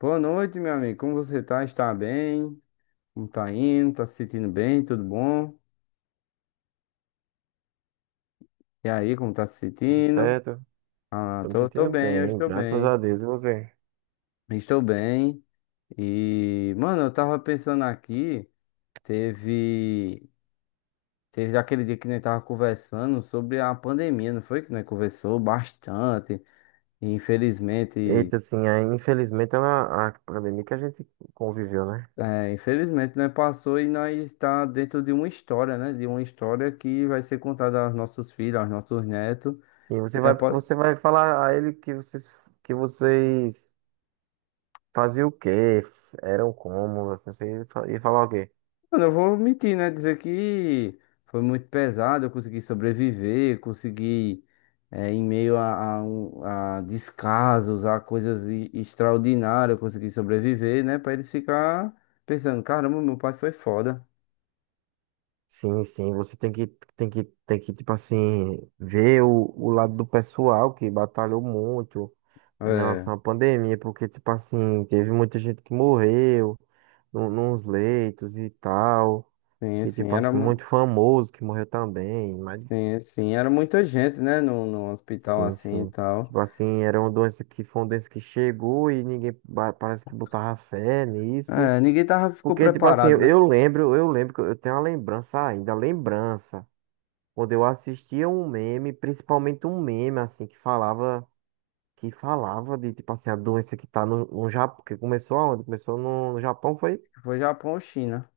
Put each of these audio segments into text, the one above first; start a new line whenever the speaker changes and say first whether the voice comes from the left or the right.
left: Boa noite, meu amigo. Como você tá? Está bem? Como tá indo? Tá se sentindo bem? Tudo bom? E aí, como tá se
right: Tudo
left: sentindo?
right: certo?
left: Ah,
right: Tô me
left: tô
right: sentindo
left: bem, eu
right: bem,
left: estou
right: graças
left: bem.
right: a Deus. E você?
left: Estou bem. E, mano, eu tava pensando aqui, teve, teve daquele dia que nós tava conversando sobre a pandemia, não foi? Que nós conversou bastante. E, infelizmente,
right: Eita, assim, aí, infelizmente ela, a pandemia que a gente conviveu, né?
left: é, infelizmente, nós passou e nós está dentro de uma história, né? De uma história que vai ser contada aos nossos filhos, aos nossos netos.
right: Sim, você
left: E não é.
right: vai, você vai falar a ele que vocês faziam o quê? Eram como, assim, você ia falar o quê?
left: Mano, eu vou omitir, né? Dizer que foi muito pesado, eu consegui sobreviver, consegui, em meio a descasos, a coisas extraordinárias, eu consegui sobreviver, né? Pra eles ficar pensando, caramba, meu pai foi foda.
right: Sim, sim, você tem que, tipo assim, ver o lado do pessoal que batalhou muito em
left: É,
right: relação à pandemia, porque, tipo assim, teve muita gente que morreu no, nos leitos e tal.
left: sim,
right: E
left: sim,
right: tipo assim, muito famoso que morreu também, mas
left: sim, sim, era muita gente, né? No hospital
right: sim,
left: assim e
right: sim.
left: tal.
right: Tipo assim, era uma doença que foi uma doença que chegou e ninguém parece que botava fé nisso.
left: É, ninguém ficou
right: Porque, tipo assim,
left: preparado, né?
right: eu lembro que eu tenho uma lembrança ainda, lembrança, quando eu assistia um meme, principalmente um meme, assim, que falava de, tipo assim, a doença que tá no Japão, que começou aonde? Começou no Japão, foi?
left: Foi Japão ou China,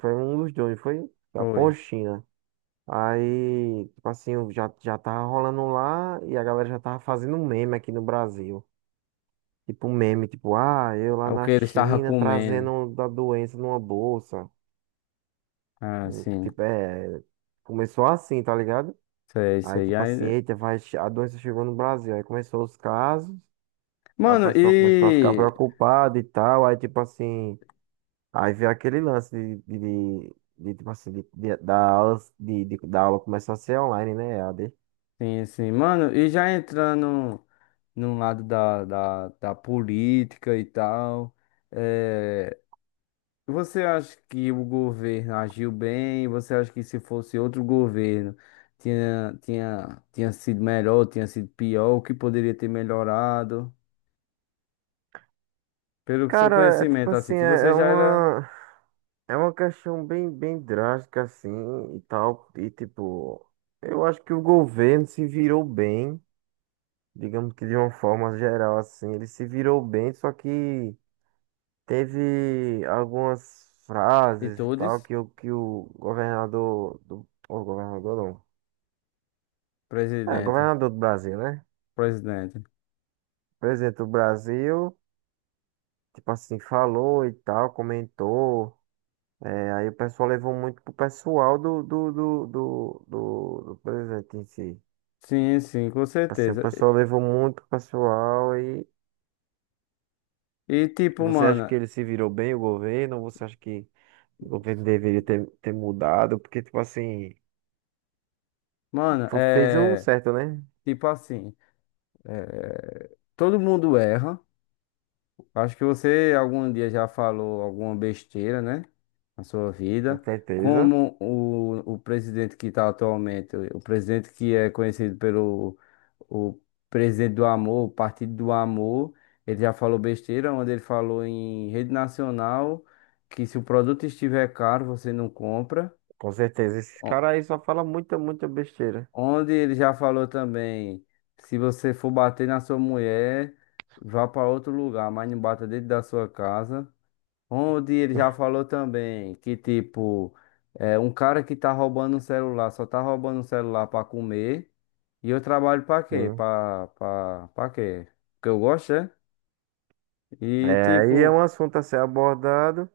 right: Foi um dos dois, foi Japão ou
left: foi.
right: China? Aí, tipo assim, eu já tava rolando lá e a galera já tava fazendo um meme aqui no Brasil. Tipo um meme, tipo, ah, eu
left: É
right: lá
left: o
right: na
left: que eles estavam
right: China
left: comendo.
right: trazendo da doença numa bolsa.
left: Ah, sim.
right: Tipo, é. Começou assim, tá ligado?
left: Sei,
right: Aí,
left: sei. E
right: tipo assim,
left: aí,
right: eita, a doença chegou no Brasil. Aí começou os casos, aí o
left: mano,
right: pessoal começou a ficar
left: e.
right: preocupado e tal. Aí, tipo assim, aí veio aquele lance de, tipo assim, da aula começar a ser online, né? EAD.
left: Sim, sim. Mano, e já entrando num lado da política e tal. é... Você acha que o governo agiu bem? Você acha que se fosse outro governo tinha sido melhor, tinha sido pior? O que poderia ter melhorado? Pelo seu
right: Cara, é tipo
left: conhecimento, assim,
right: assim,
left: que
right: é
left: você
right: é
left: já era
right: uma, é uma questão bem, bem drástica, assim, e tal. E tipo, eu acho que o governo se virou bem, digamos que de uma forma geral, assim, ele se virou bem, só que teve algumas
left: de
right: frases e tal
left: todos,
right: que o governador o governador não, é,
left: presidente.
right: governador do Brasil, né?
left: Presidente.
right: Presidente do Brasil, tipo assim, falou e tal, comentou. É, aí o pessoal levou muito pro pessoal do presidente em si.
left: Sim, sim, com
right: Assim, o
left: certeza.
right: pessoal levou muito pro pessoal e
left: E tipo,
right: você acha
left: mano.
right: que ele se virou bem, o governo? Ou você acha que o governo deveria ter, ter mudado? Porque, tipo assim,
left: Mano,
right: fez o
left: é.
right: certo, né?
left: Tipo assim, todo mundo erra. Acho que você algum dia já falou alguma besteira, né? Na sua
right: Com
left: vida.
right: certeza.
left: Como o presidente que está atualmente, o presidente que é conhecido pelo o presidente do amor, o Partido do Amor, ele já falou besteira, onde ele falou em rede nacional que se o produto estiver caro, você não compra.
right: Com certeza. Esses caras aí só falam muita, muita besteira.
left: Onde ele já falou também, se você for bater na sua mulher, vá para outro lugar, mas não bata dentro da sua casa. Onde ele já falou também que, tipo, é, um cara que tá roubando um celular, só tá roubando um celular para comer, e eu trabalho para quê?
right: Sim.
left: Para quê? Porque eu gosto, é? E
right: É, aí é
left: tipo,
right: um assunto a ser abordado.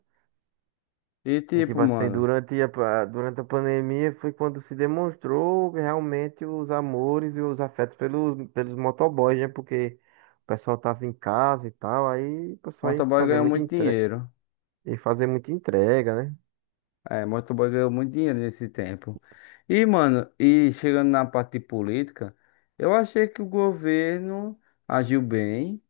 left: e
right: É tipo
left: tipo,
right: assim,
left: mano,
right: durante durante a pandemia foi quando se demonstrou realmente os amores e os afetos pelos, pelos motoboys, né? Porque o pessoal tava em casa e tal, aí o pessoal ia
left: motoboy
right: fazer
left: ganha
right: muita
left: muito
right: entrega,
left: dinheiro.
right: ia fazer muita entrega, né?
left: É, motoboy ganhou muito dinheiro nesse tempo. E, mano, e chegando na parte de política, eu achei que o governo agiu bem.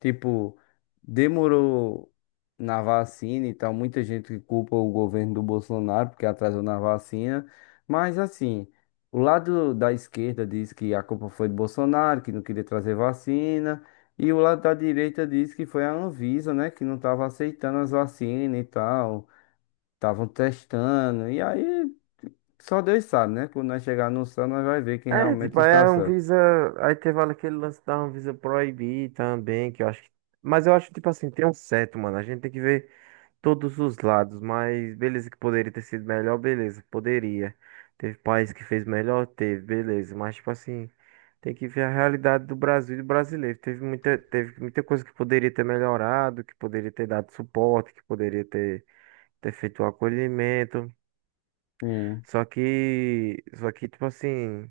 left: Tipo, demorou na vacina e tal. Muita gente culpa o governo do Bolsonaro porque atrasou na vacina. Mas, assim, o lado da esquerda diz que a culpa foi do Bolsonaro, que não queria trazer vacina. E o lado da direita diz que foi a Anvisa, né, que não estava aceitando as vacinas e tal. Estavam testando. E aí, só Deus sabe, né? Quando nós chegar no céu, nós vai ver quem
right: É,
left: realmente
right: tipo, aí
left: está
right: a
left: certo.
right: Anvisa, aí teve aquele lance da Anvisa proibir também, que eu acho que, mas eu acho, tipo assim, tem um certo, mano, a gente tem que ver todos os lados, mas beleza que poderia ter sido melhor, beleza, poderia. Teve país que fez melhor, teve, beleza, mas tipo assim, tem que ver a realidade do Brasil e do brasileiro. Teve muita coisa que poderia ter melhorado, que poderia ter dado suporte, que poderia ter, ter feito o acolhimento.
left: Sim,
right: Só que tipo assim,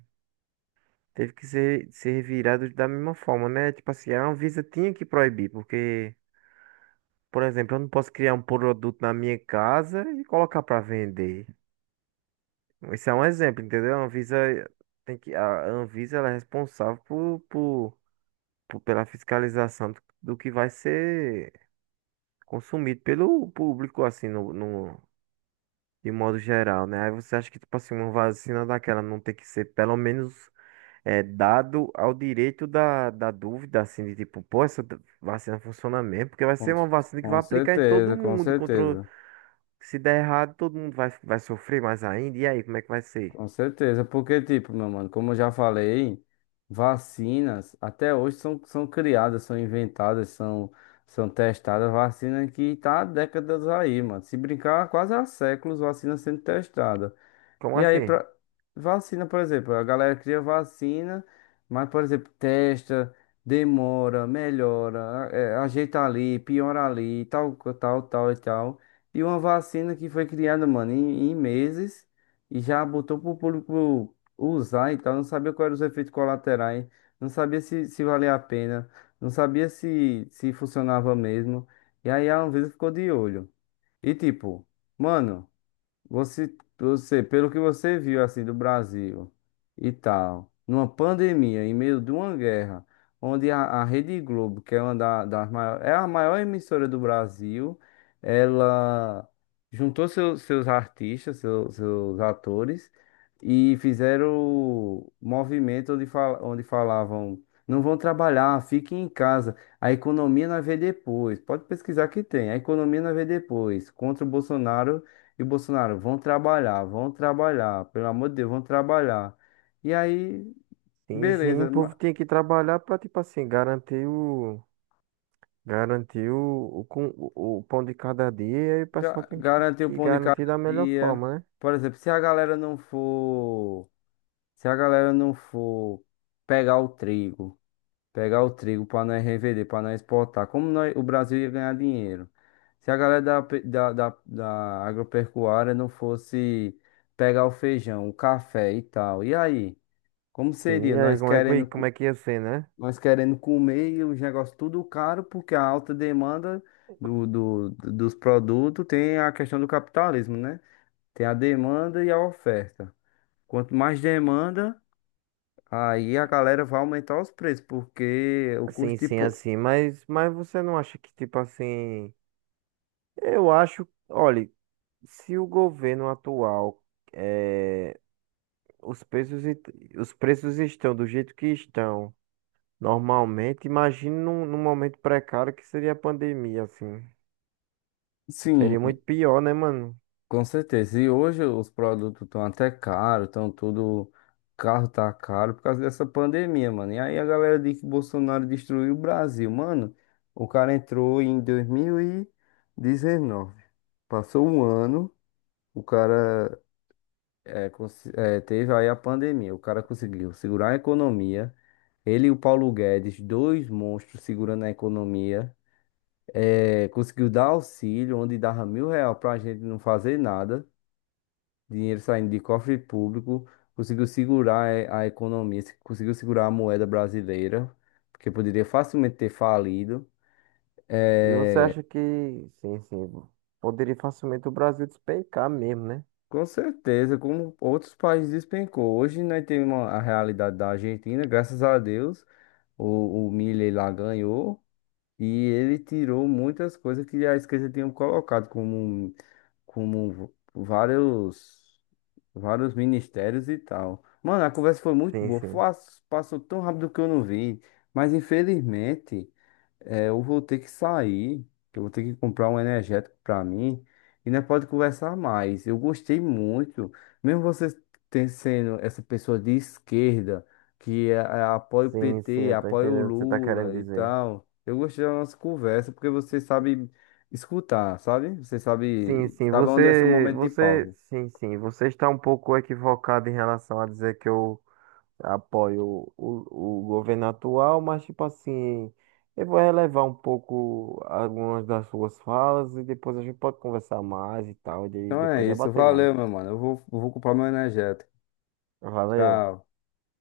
right: teve que ser, ser virado da mesma forma, né? Tipo assim, a Anvisa tinha que proibir, porque por exemplo, eu não posso criar um produto na minha casa e colocar para vender. Isso é um exemplo, entendeu? A Anvisa tem que, a Anvisa ela é responsável pela fiscalização do que vai ser consumido pelo público, assim, no, de modo geral, né? Aí você acha que, tipo assim, uma vacina daquela não tem que ser, pelo menos, é, dado ao direito da dúvida, assim, de tipo, pô, essa vacina funciona mesmo, porque vai ser
left: com,
right: uma vacina que vai
left: com
right: aplicar em todo
left: certeza, com
right: mundo, contra,
left: certeza.
right: se der errado, todo mundo vai sofrer mais ainda, e aí, como é que vai ser?
left: Com certeza. Porque, tipo, meu mano, como eu já falei, vacinas até hoje são, são criadas, são inventadas, são, são testadas. Vacina que tá há décadas aí, mano. Se brincar, quase há séculos, vacina sendo testada.
right: Como
left: E aí,
right: assim?
left: pra... vacina, por exemplo, a galera cria vacina, mas, por exemplo, testa, demora, melhora, é, ajeita ali, piora ali, tal, tal, tal e tal. E uma vacina que foi criada, mano, em meses e já botou pro público usar e tal, não sabia quais eram os efeitos colaterais, não sabia se valia a pena, não sabia se funcionava mesmo. E aí a Anvisa ficou de olho. E tipo, mano. Você, você, pelo que você viu assim do Brasil e tal, numa pandemia, em meio de uma guerra, onde a Rede Globo, que é uma das maiores, é a maior emissora do Brasil, ela juntou seus artistas, seus atores e fizeram movimento onde falavam, não vão trabalhar, fiquem em casa. A economia nós vê depois. Pode pesquisar que tem. A economia nós vê depois. Contra o Bolsonaro e Bolsonaro, vão trabalhar, pelo amor de Deus, vão trabalhar. E aí,
right: Sim, sim, o
left: beleza,
right: povo tem que trabalhar para, tipo assim, garantir o pão de cada dia e aí o pessoal tem
left: garantir o
right: que
left: pão de cada
right: garantir da melhor
left: dia.
right: forma, né?
left: Por exemplo, se a galera não for pegar o trigo, pegar o trigo para nós revender, para nós exportar, como nós, o Brasil ia ganhar dinheiro? Se a galera da, pe- da, da, da agropecuária não fosse pegar o feijão, o café e tal, e aí? Como
right: Sim,
left: seria?
right: e aí
left: Nós querendo.
right: como é que ia ser, né?
left: nós querendo comer e os negócios tudo caro, porque a alta demanda dos produtos tem a questão do capitalismo, né? Tem a demanda e a oferta. Quanto mais demanda, aí a galera vai aumentar os preços, porque o
right: Sim,
left: custo de.
right: sim, assim, mas você não acha que, tipo assim, eu acho, olha, se o governo atual, eh, os preços, os preços estão do jeito que estão, normalmente, imagine num momento precário que seria a pandemia, assim.
left: Sim,
right: Seria muito pior, né, mano?
left: com certeza. E hoje os produtos estão até caros, estão tudo. Carro tá caro por causa dessa pandemia, mano. E aí a galera diz que Bolsonaro destruiu o Brasil. Mano, o cara entrou em 2019. Passou um ano, o cara teve aí a pandemia. O cara conseguiu segurar a economia. Ele e o Paulo Guedes, dois monstros segurando a economia. É, conseguiu dar auxílio, onde dava 1.000 real pra gente não fazer nada, dinheiro saindo de cofre público, conseguiu segurar a economia, conseguiu segurar a moeda brasileira, porque poderia facilmente ter falido.
right: E você
left: Eh,
right: acha que, sim, sim, poderia facilmente o Brasil despencar mesmo, né?
left: com certeza, como outros países despencou. Hoje nós temos a realidade da Argentina, graças a Deus, o Milei lá ganhou e ele tirou muitas coisas que a esquerda tinha colocado como, como vários. Vários ministérios e tal. Mano, a conversa foi muito
right: Sim,
left: boa.
right: sim.
left: Passou tão rápido que eu não vi. Mas infelizmente, eu vou ter que sair. Que eu vou ter que comprar um energético pra mim. E nós pode conversar mais. Eu gostei muito. Mesmo você sendo essa pessoa de esquerda, que apoia o
right: Sim, sim,
left: PT,
right: eu tô
left: apoia o
right: entendendo o que você tá querendo
left: Lula e
right: dizer.
left: tal. Eu gostei da nossa conversa porque você sabe escutar, sabe? Você
right: Sim,
left: sabe,
right: sim,
left: sabe onde é seu
right: você,
left: momento de
right: você,
left: pausa.
right: sim, sim, você está um pouco equivocado em relação a dizer que eu apoio o governo atual, mas tipo assim, eu vou relevar um pouco algumas das suas falas e depois a gente pode conversar mais e tal, e
left: Então é
right: depois
left: isso.
right: debater mais.
left: Valeu, meu mano. Eu vou comprar meu energético.
right: Valeu.
left: Tchau.